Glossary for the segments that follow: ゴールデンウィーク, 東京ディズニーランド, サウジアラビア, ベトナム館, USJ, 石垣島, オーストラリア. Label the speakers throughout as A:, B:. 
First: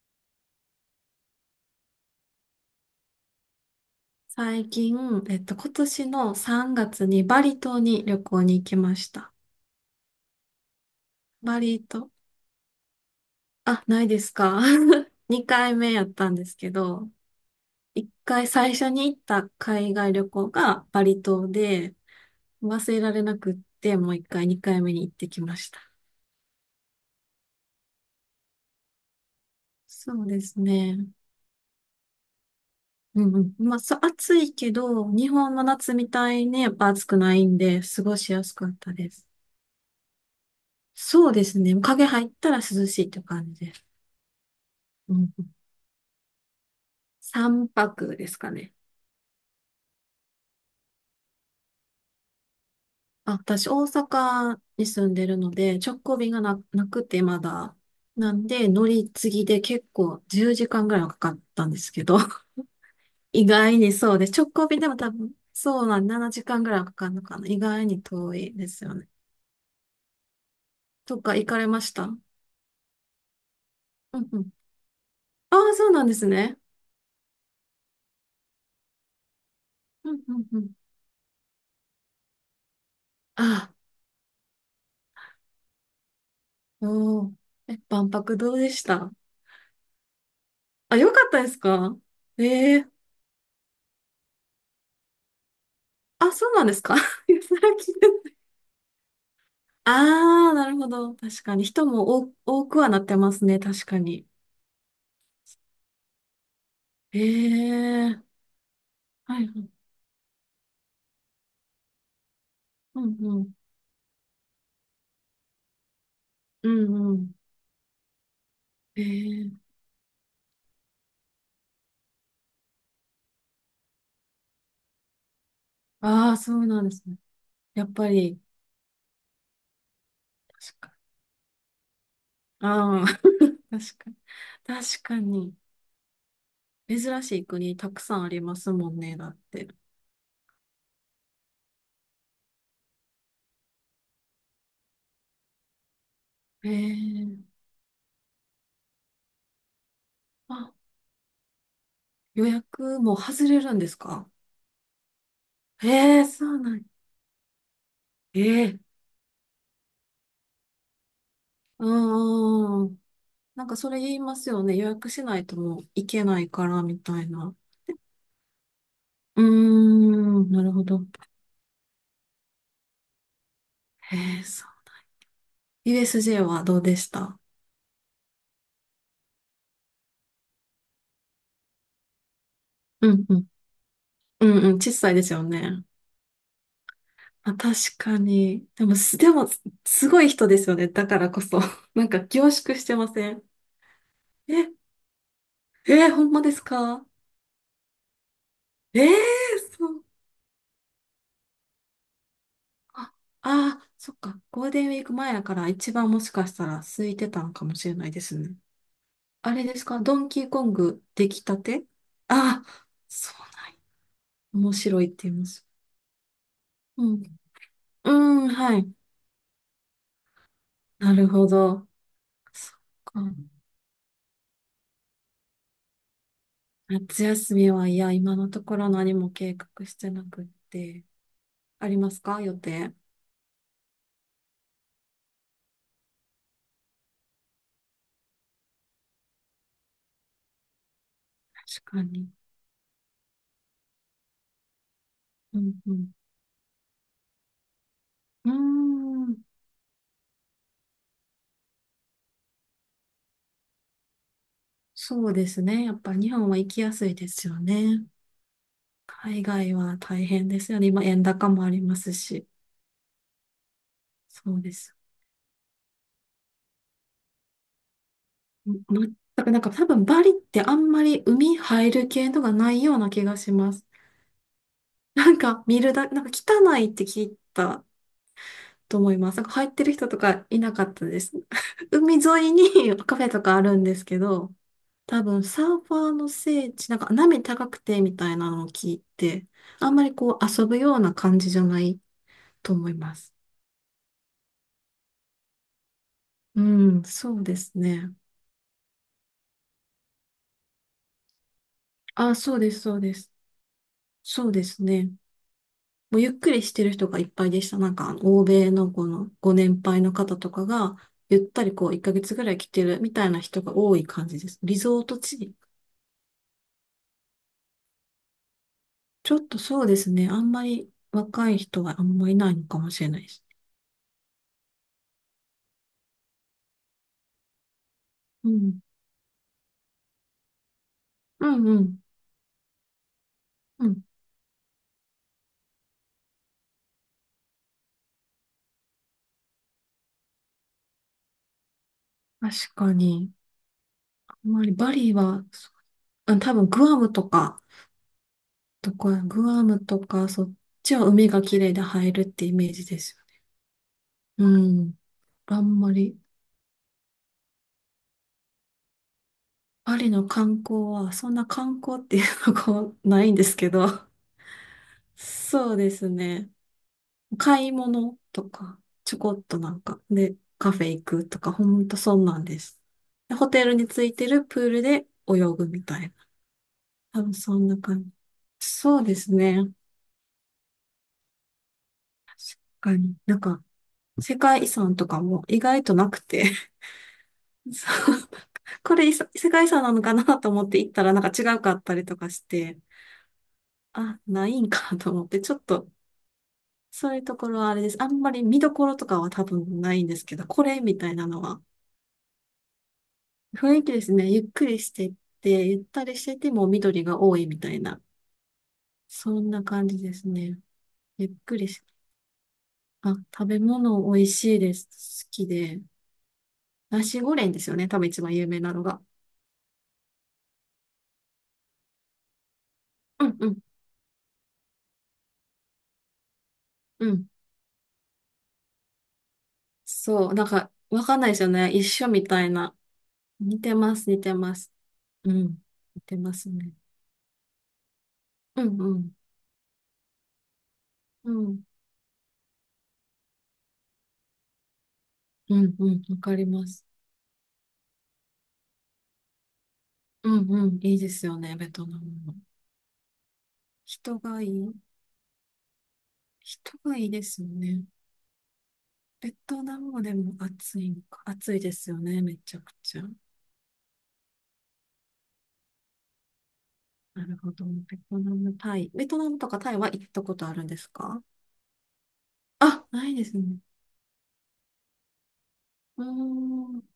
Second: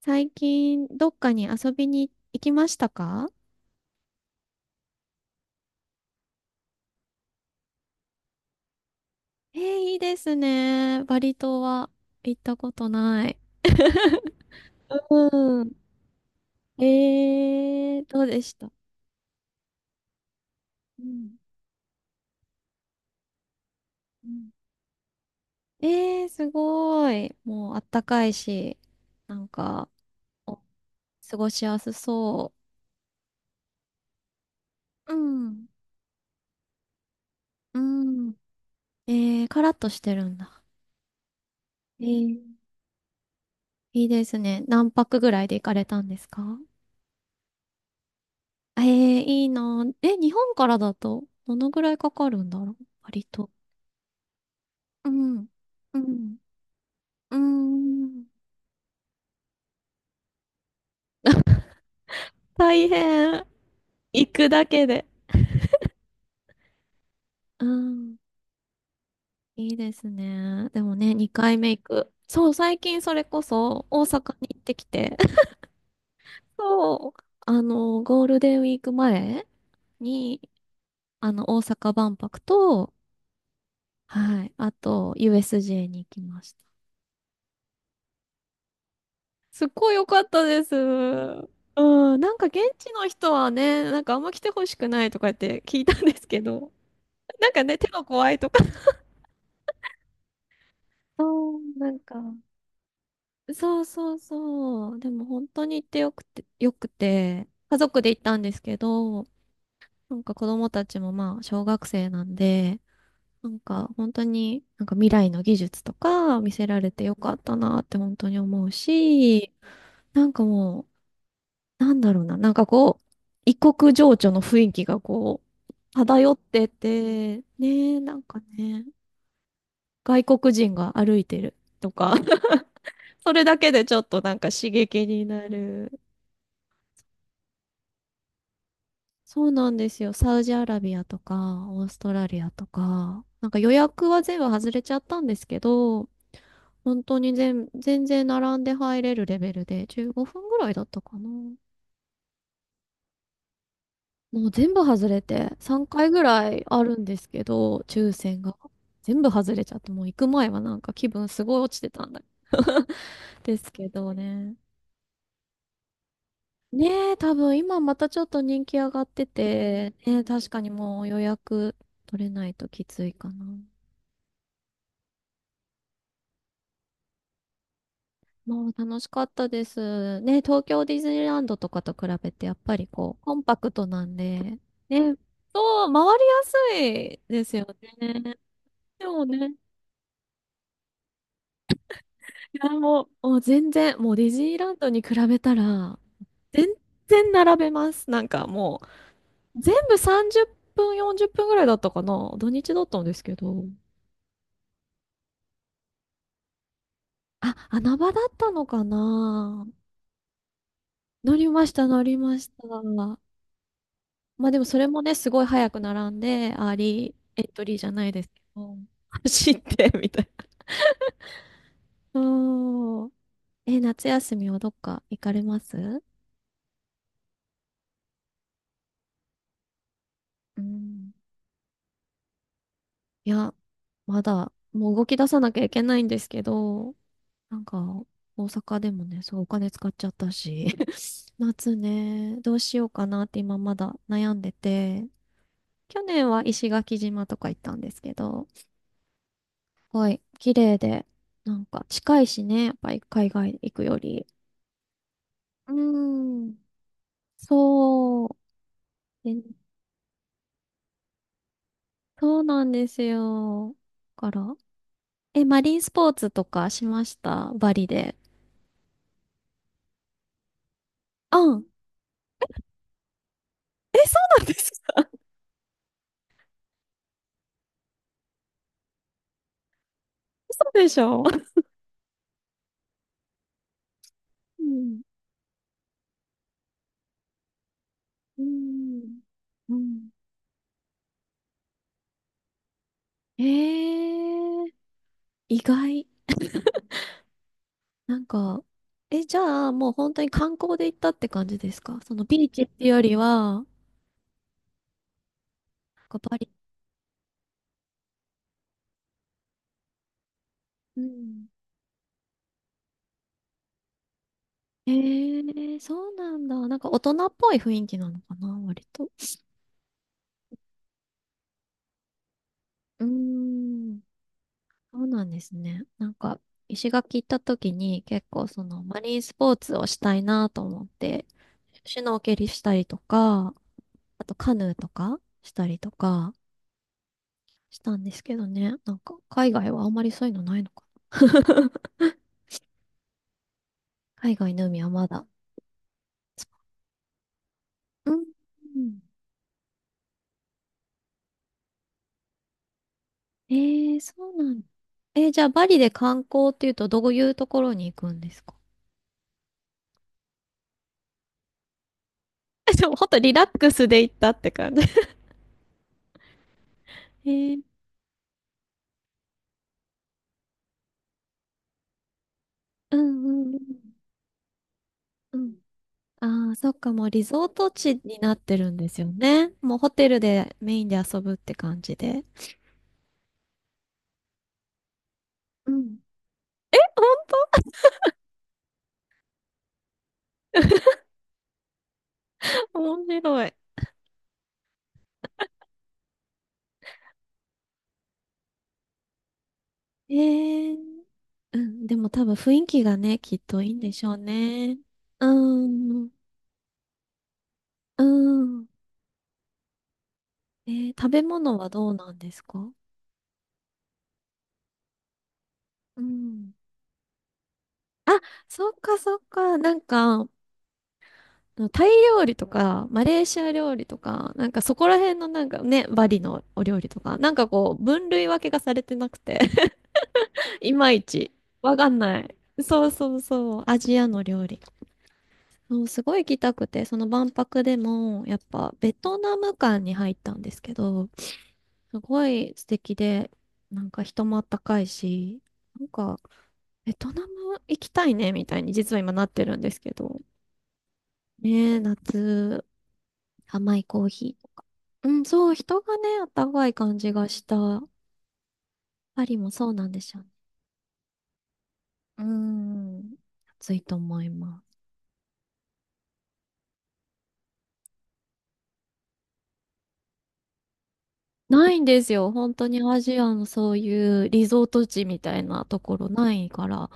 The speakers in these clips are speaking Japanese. A: 最近、どっかに遊びに行きましたか？
B: 最近、今年の3月にバリ島に旅行に行きました。
A: えー、いいですね。バリ島
B: バリ
A: は
B: 島、
A: 行ったことない。
B: あ、ないですか？
A: う
B: 2
A: ん。
B: 回目 やったんですけど、1
A: どうで
B: 回
A: した？
B: 最初に行った海外旅行が
A: う
B: バリ
A: ん
B: 島で、忘れられなくって、もう1
A: う
B: 回
A: ん。
B: 2回目に行ってきました。
A: すごい。もうあったかいし、なんか、
B: そうで
A: お
B: すね。
A: 過ごしやすそ
B: うんうん。まあ、そう、暑いけど、
A: う。う
B: 日本の
A: ん。
B: 夏みたいにやっぱ暑くないん
A: う
B: で、過ごし
A: ん。
B: やすかったです。
A: カラッとしてるんだ。
B: そうですね。
A: え
B: 影入った
A: ー
B: ら涼しいって感じです。
A: いいですね。何
B: う
A: 泊ぐ
B: ん、
A: らいで行かれたんですか？
B: 3泊ですかね。
A: ええ、いいな。え、日本からだと、どのぐらいかかるんだろう割
B: あ、
A: と。
B: 私、大阪に
A: う
B: 住んでる
A: ん。
B: ので、
A: う
B: 直行便
A: ん。
B: がなくて
A: う
B: まだ。
A: ん。
B: なんで、乗り継ぎで結構10時間ぐらいはかかったんですけど、
A: 大変。
B: 意外にそうで
A: 行
B: す。
A: く
B: 直
A: だ
B: 行便
A: け
B: でも
A: で。
B: 多分、そうなん、7時間ぐらいはかかるのかな。意
A: う
B: 外に
A: ん。
B: 遠いですよね。
A: いいですね。でもね、
B: とか、行
A: 2回
B: かれ
A: 目
B: ま
A: 行
B: した？
A: く。
B: う
A: そう、最近それこそ大
B: ん
A: 阪
B: う
A: に
B: ん。
A: 行ってきて、
B: ああ、そうなんですね。
A: そう。ゴールデンウィーク前
B: うんうん
A: に、
B: うん。
A: 大阪万博と、
B: あ
A: はい、あと、USJ に行きました。
B: あ、おー。え、万博どうでした？
A: すっごい良かったです。
B: あ、よかったですか？
A: うん、なん
B: え
A: か現
B: え
A: 地
B: ー。
A: の人はね、なんかあんま来てほしくないとかって聞いたんです
B: あ、
A: け
B: そうなん
A: ど、
B: ですか？ い や、
A: なん
B: そ
A: か
B: れは
A: ね、手
B: 聞い
A: が怖
B: て。
A: いとか。
B: ああ、なるほど。確か
A: そう、
B: に。人
A: なんか。
B: も多くはなってますね。
A: そう
B: 確か
A: そう
B: に。
A: そう。でも本当に行ってよくて、よく
B: え
A: て、家族
B: え
A: で行っ
B: ー。
A: たんですけど、
B: はいはい。
A: なんか子供たちもまあ小学生なんで、
B: うんう
A: な
B: ん。
A: んか本当になんか未来の技術とか見せ
B: う
A: られて
B: んう
A: よか
B: ん。
A: ったなって本当に思う
B: ええ
A: し、
B: ー。
A: なんかもうなんだろうな、なんかこう、異国情緒の雰囲気がこう、
B: あ
A: 漂
B: あ、
A: っ
B: そう
A: て
B: なんですね。
A: て、
B: やっ
A: ねえ、
B: ぱ
A: なんか
B: り、
A: ね、外国人
B: 確か
A: が
B: に。
A: 歩いてるとか、
B: ああ。
A: それだ けでち
B: 確
A: ょっ
B: かに。
A: となんか刺
B: 確
A: 激
B: か
A: にな
B: に。
A: る。
B: 珍しい国たくさんありますもんね。だっ
A: そう
B: て。
A: なんですよ。サウジアラビアとか、オーストラリアとか、なんか予約は全部外れちゃったんですけど、
B: ええ
A: 本当に
B: ー。
A: 全然並んで入れるレベルで、15分ぐら
B: あ、
A: いだったかな。
B: 予約も外れるんですか？
A: もう全部外れて、3
B: え
A: 回
B: え
A: ぐ
B: ー、そ
A: ら
B: う
A: い
B: な
A: あ
B: ん。
A: るんですけど、抽
B: え
A: 選が。
B: えー。
A: 全部外れちゃって、もう行く前はなんか気分すごい落ち
B: う
A: てたんだ。
B: んうんう ん。
A: で
B: なん
A: す
B: か
A: け
B: それ
A: ど
B: 言います
A: ね。
B: よね。予約しないともう行けないからみ
A: ねえ、
B: たい
A: 多
B: な。
A: 分今またちょっと人気上がって
B: うー
A: て、ねえ、確
B: ん、
A: か
B: な
A: に
B: るほ
A: も
B: ど。
A: う予約取れないときついかな。
B: へえ、そう。USJ はどうでした？
A: もう楽しかったです。ねえ、東京ディズニーランドとかと比べてやっぱり
B: う
A: こう、
B: ん
A: コ
B: う
A: ン
B: ん。
A: パクトなんで、
B: うん
A: ね
B: うん、小さ
A: え、
B: いですよね。
A: そう、回りやすいで
B: あ、
A: すよ
B: 確か
A: ね。
B: に。でも、
A: で
B: す、
A: も
B: でも、
A: ね、
B: すごい人ですよね。だからこそ。なんか凝
A: いや、
B: 縮して
A: も
B: ま
A: う、
B: せ
A: もう
B: ん？
A: 全然、もうディズニーラン
B: え、
A: ドに比べたら、
B: えー、ほんまです
A: 全
B: か？
A: 然並べます。なんかも
B: ええ
A: う、全
B: ー、そ
A: 部
B: う。
A: 30分、40分ぐらいだったかな。土日だったんで
B: あ、
A: すけど。
B: あー、そっか。ゴールデンウィーク前やから一番もしかしたら空いてたの
A: あ、
B: かもしれ
A: 穴
B: な
A: 場
B: いで
A: だっ
B: す
A: た
B: ね。
A: のか
B: あれ
A: な。
B: ですか、ドンキーコング出
A: 乗
B: 来
A: り
B: た
A: まし
B: て？
A: た、乗りまし
B: ああー、
A: た。
B: そうなんや。
A: まあでも
B: 面
A: それも
B: 白いっ
A: ね、
B: て
A: す
B: 言い
A: ごい
B: ます。
A: 早く並んで、アー
B: う
A: リ
B: ん。
A: ーエントリーじゃない
B: う
A: ですけ
B: ん、
A: ど、
B: はい。
A: 走って、みたい
B: なるほど。
A: な。
B: そっ
A: うん。
B: か。
A: え、夏休みはどっか行かれます？
B: 夏休みは、いや、今のところ何も計画してなくっ
A: う
B: て。
A: ん。
B: ありますか、予定？
A: いや、まだ、もう動き出さなきゃいけないんですけど、なんか、大阪でもね、すごいお金使っちゃったし、夏
B: 確かに。
A: ね、どうしようかなって今まだ悩んでて、
B: うんう
A: 去
B: ん。
A: 年は石垣島とか行ったんですけど、
B: うー
A: す
B: ん。
A: ごい綺麗で、なんか近いしね、やっぱり海外行くより。
B: そうです
A: うー
B: ね。やっぱ日本
A: ん、
B: は行きやすいですよね。
A: そう、え、
B: 海外は大変ですよね。今、円高もあります
A: そう
B: し。
A: なんですよ。だか
B: そ
A: ら、
B: うです。
A: え、マリンスポーツとかしました？バリで。
B: ま、全く、なんか多分バリってあんまり
A: う
B: 海
A: ん。
B: 入る系のがないような気がします。
A: え、そうなんですか？
B: なんか見るだ、なんか汚いって聞いたと思います。なんか入ってる人とかい
A: 嘘
B: なか
A: で
B: っ
A: し
B: たで
A: ょ？
B: す。海沿いに カフェとかあるんですけど、
A: うん。
B: 多分サーファーの聖地、なんか波高くてみたい
A: う
B: なのを聞い
A: ん。
B: て、
A: う
B: あんま
A: ん。
B: りこう遊ぶような感じじゃないと思います。
A: ええ、意外。
B: うん、そうですね。
A: なんか、え、じゃあ、もう本当に観光で行ったって感じですか？その
B: あ、
A: ビー
B: そう
A: チっ
B: です、
A: ていう
B: そう
A: よ
B: で
A: りは、
B: す。
A: なん
B: そうですね。も
A: か
B: うゆっ
A: パリ。
B: くりしてる人がいっぱいでした。なんか、あの欧米のこのご年配の方とかが、
A: う
B: ゆっ
A: ん。
B: たりこう、1ヶ月ぐらい来てるみたいな人が多い感じです。リゾート地。
A: ええ、そうなんだ。なんか大人っぽい雰囲気なのかな、割と。
B: ちょっとそうですね。あんまり若い人はあんまりいないのかもし
A: うー
B: れないですね。
A: ん。そうなんですね。なんか、石垣行った時に結構
B: う
A: そ
B: ん。
A: のマリンスポーツをしたいなと思って、
B: うんう
A: シュ
B: ん。
A: ノーケリしたりとか、
B: うん。
A: あとカヌーとかしたりとかしたんですけどね。なんか海外はあんまりそういうのないのかな。
B: 確かに。
A: 海
B: あん
A: 外
B: ま
A: の
B: り
A: 海は
B: バ
A: ま
B: リ
A: だ。
B: は、そう、あ、多分グアムとか、
A: うん。
B: どこや、グアムとか、そっちは海が綺麗で入るってイメージです。
A: えそうな
B: う
A: んだ。
B: ん。
A: じゃあ
B: あ
A: バリ
B: ん
A: で
B: まり、
A: 観光っていうとどういうところに行くんですか？
B: バリの観光は、そんな観光っていうの
A: で
B: が
A: も ほんと
B: ない
A: リ
B: ん
A: ラ
B: です
A: ック
B: けど、
A: スで行ったって感じ。
B: そうですね。
A: えー、
B: 買い物とか、ちょこっとなんか、で、カフェ行くとか、ほんとそんなんです。
A: うんう
B: でホ
A: んう
B: テルに
A: ん。
B: ついてるプールで
A: う
B: 泳
A: ん。
B: ぐみたいな。
A: ああ、そっか、もう
B: 多
A: リ
B: 分
A: ゾー
B: そん
A: ト
B: な
A: 地
B: 感じ。
A: になってるんで
B: そ
A: す
B: う
A: よ
B: です
A: ね。
B: ね。
A: もうホテルでメインで遊ぶって感じで。
B: 確かになんか、世界遺産とかも意
A: う
B: 外と
A: ん。
B: なくて。
A: 本
B: そう、これ、いさ世界遺産なのかなと思って行ったらなんか違うかったりとかして、
A: 当面白い。
B: あ、ないんかと思って、ちょっと、そういうところはあれです。あんまり見どころとかは多分ないん
A: え
B: ですけど、こ
A: ー
B: れみたいなの
A: う
B: は
A: ん、でも多分雰囲気がね、きっといい
B: 雰
A: ん
B: 囲
A: で
B: 気で
A: し
B: す
A: ょう
B: ね。ゆっくり
A: ね。
B: してって、
A: う
B: ゆった
A: ん、
B: りしてても緑が多いみたいな。
A: うん。
B: そんな感じですね。
A: 食べ
B: ゆっく
A: 物
B: り
A: は
B: し、
A: どうなんですか？
B: あ、食べ物美味しいです。好きで。
A: うん。
B: ナシゴレンですよね。多分
A: あ、
B: 一番有名
A: そっ
B: なの
A: か
B: が。
A: そっか。なんか、タイ料理とか、マレー
B: うん
A: シ
B: う
A: ア
B: ん
A: 料理とか、なんかそこら辺のなんかね、バリのお料理と
B: う
A: か、
B: ん。
A: なんかこう、分類分けがされてなくて
B: そう。なん か、
A: いまい
B: わかんな
A: ち、
B: いですよね。
A: わ
B: 一
A: かん
B: 緒
A: な
B: み
A: い。
B: たいな。
A: そうそうそ
B: 似
A: う、
B: て
A: ア
B: ま
A: ジア
B: す、似
A: の
B: て
A: 料
B: ま
A: 理。
B: す。うん。
A: そう、
B: 似
A: すご
B: て
A: い行
B: ま
A: き
B: す
A: たく
B: ね。
A: て、その万博でも、やっ
B: う
A: ぱ
B: ん
A: ベ
B: うん。
A: トナム館に入ったんですけど、
B: うん。
A: すごい素敵で、なんか人もあったかいし、
B: うん
A: なん
B: うん。わ
A: か、
B: かります。
A: ベトナム行きたいね、みたいに実は今なってるんですけど。
B: うんうん。いいですよね。ベ
A: ねえ、
B: トナムも。
A: 夏、甘いコー
B: 人
A: ヒ
B: が
A: ー
B: い
A: とか。
B: い。
A: うん、そう、人がね、あったかい
B: 人
A: 感
B: がいい
A: じ
B: で
A: が
B: す
A: し
B: よ
A: た。
B: ね。
A: パ
B: ベ
A: リも
B: ト
A: そう
B: ナ
A: なん
B: ム
A: で
B: もで
A: しょうね。
B: も暑いんか。暑いですよね、
A: う
B: めちゃくちゃ。
A: ん、暑いと思います。
B: なるほど。ベトナム、タイ。ベトナムとかタイは行ったことあるんですか？
A: ないんですよ。本当に
B: あ、
A: ア
B: ない
A: ジ
B: で
A: ア
B: す
A: の
B: ね。
A: そういうリゾート地みたいなとこ
B: うー
A: ろないか
B: ん。
A: ら。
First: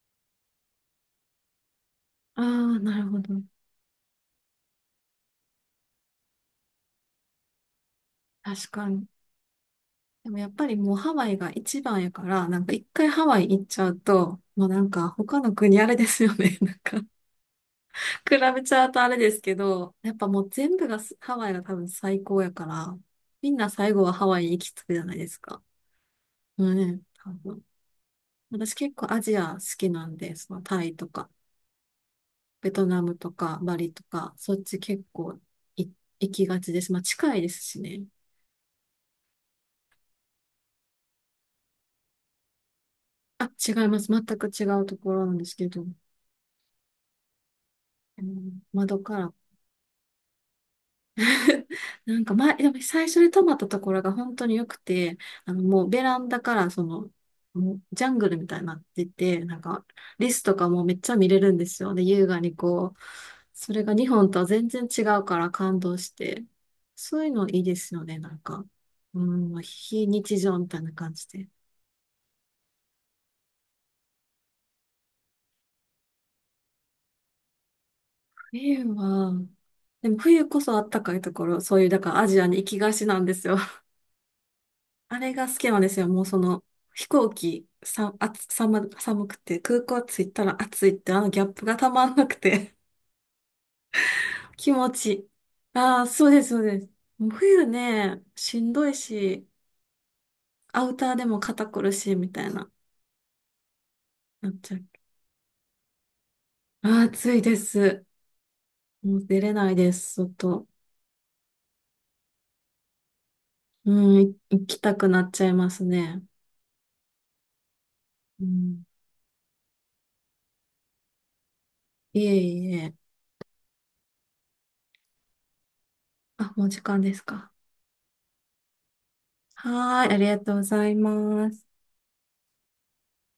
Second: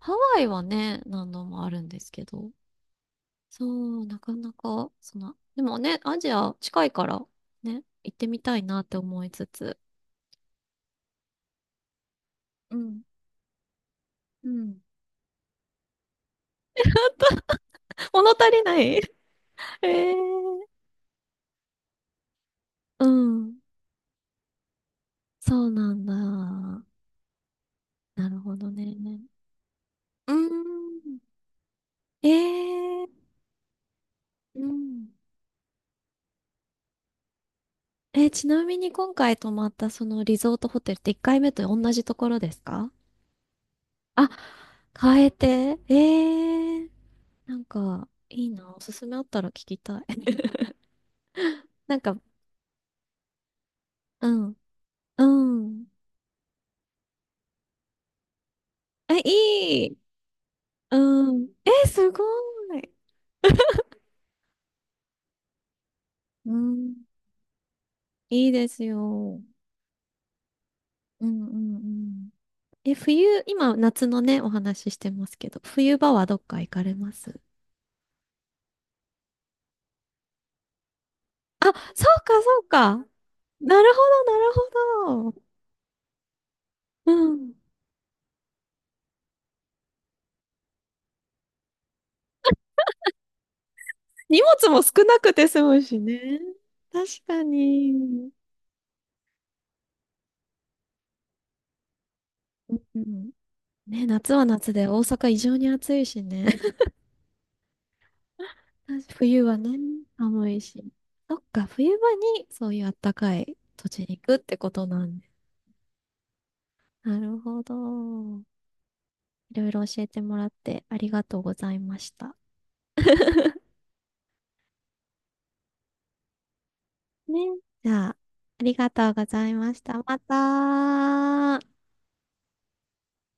A: ハワイはね、何度もあるんですけ
B: あ
A: ど。
B: あ、なるほど。
A: そう、なかなか、でもね、アジア近いから、ね、行ってみたい
B: 確
A: なっ
B: か
A: て
B: に。
A: 思いつつ。
B: でもやっぱりもうハワイが一番やから、なんか
A: う
B: 一
A: ん、
B: 回ハワイ行っちゃうと、
A: う
B: もう
A: ん。
B: なんか他の国あれですよね。なんか
A: 物
B: 比
A: 足り
B: べち
A: ない
B: ゃう とあれですけど、
A: え
B: やっぱもう
A: え。
B: 全部がすハワイが多分最高やから、
A: う
B: みん
A: ん。
B: な最後はハワイ行き着くじゃないですか。
A: そうなん
B: うん
A: だ。
B: ね、多分。
A: なるほど
B: 私結
A: ね。
B: 構アジア好きなん
A: うー
B: で、そのタイと
A: ん。
B: か、
A: え
B: ベトナ
A: え。
B: ムとか、バリとか、そ
A: う
B: っち結
A: ん。
B: 構い行きがちです。まあ近いですしね。
A: ちなみに今回泊まったそのリゾートホテルって1回目と同じところですか？
B: あ、違います。全
A: あ、
B: く違うとこ
A: 変
B: ろ
A: え
B: なんですけ
A: て。
B: ど、
A: ええ、なんか、
B: あ
A: いい
B: の
A: な。おす
B: 窓
A: すめ
B: か
A: あっ
B: ら、
A: たら聞きたい。なんか、
B: なんか前、でも最初に泊まったところが
A: う
B: 本当
A: ん。
B: に良くて、
A: う
B: あのも
A: ん。
B: うベランダからその、もうジャングルみたいになって
A: え、
B: て、なんか
A: いい。
B: リスとかもめっちゃ見
A: う
B: れ
A: ん。
B: るんです
A: え、
B: よ。で、
A: すご
B: 優雅に
A: い。
B: こう、それが日本とは全然違うから感動して、
A: うん。
B: そういうのいいですよね、なん
A: いい
B: か。
A: ですよ。
B: う
A: うん
B: ん、非日常みたいな感
A: う
B: じ
A: ん
B: で。
A: うん。え、冬、今、夏のね、お話ししてますけど、冬場はどっか行かれます？
B: 冬は、でも冬こそあったかいところ、
A: あ、
B: そういう、だ
A: そ
B: から
A: う
B: アジ
A: か、
B: アに
A: そう
B: 行きが
A: か。
B: ちなんですよ。
A: なるほど、なる
B: あ
A: ほ
B: れ
A: ど。
B: が好きなんですよ。もうその、飛
A: う
B: 行
A: ん。
B: 機、さ、寒くて、空港着いたら暑いって、あのギャップがたまんなくて、
A: 荷 物
B: 気
A: も
B: 持
A: 少
B: ちい
A: な
B: い。
A: くて済むし
B: ああ、そう
A: ね。
B: です、そうです。
A: 確
B: もう
A: か
B: 冬ね、
A: に。
B: しんどいし、アウターでも肩こるし、みたいな、
A: うんね、夏は
B: なっ
A: 夏
B: ちゃう。
A: で大阪異常に暑いしね。
B: ああ、暑いです。
A: 確か
B: もう出
A: 冬
B: れ
A: は
B: な
A: ね、
B: いです、
A: 寒い
B: 外。
A: し。そっか、冬場にそういうあったかい土
B: う
A: 地に行
B: ん、
A: くって
B: 行
A: こ
B: き
A: と
B: た
A: な
B: く
A: ん
B: な
A: で。
B: っちゃいますね。
A: なるほど。
B: うん。
A: いろいろ教えてもらってありがとうございまし
B: い
A: た。
B: えいえ。あ、もう時間です
A: ね。
B: か？
A: じゃあ、ありがとうございました。
B: はーい、あ
A: ま
B: りがとうございます。
A: た。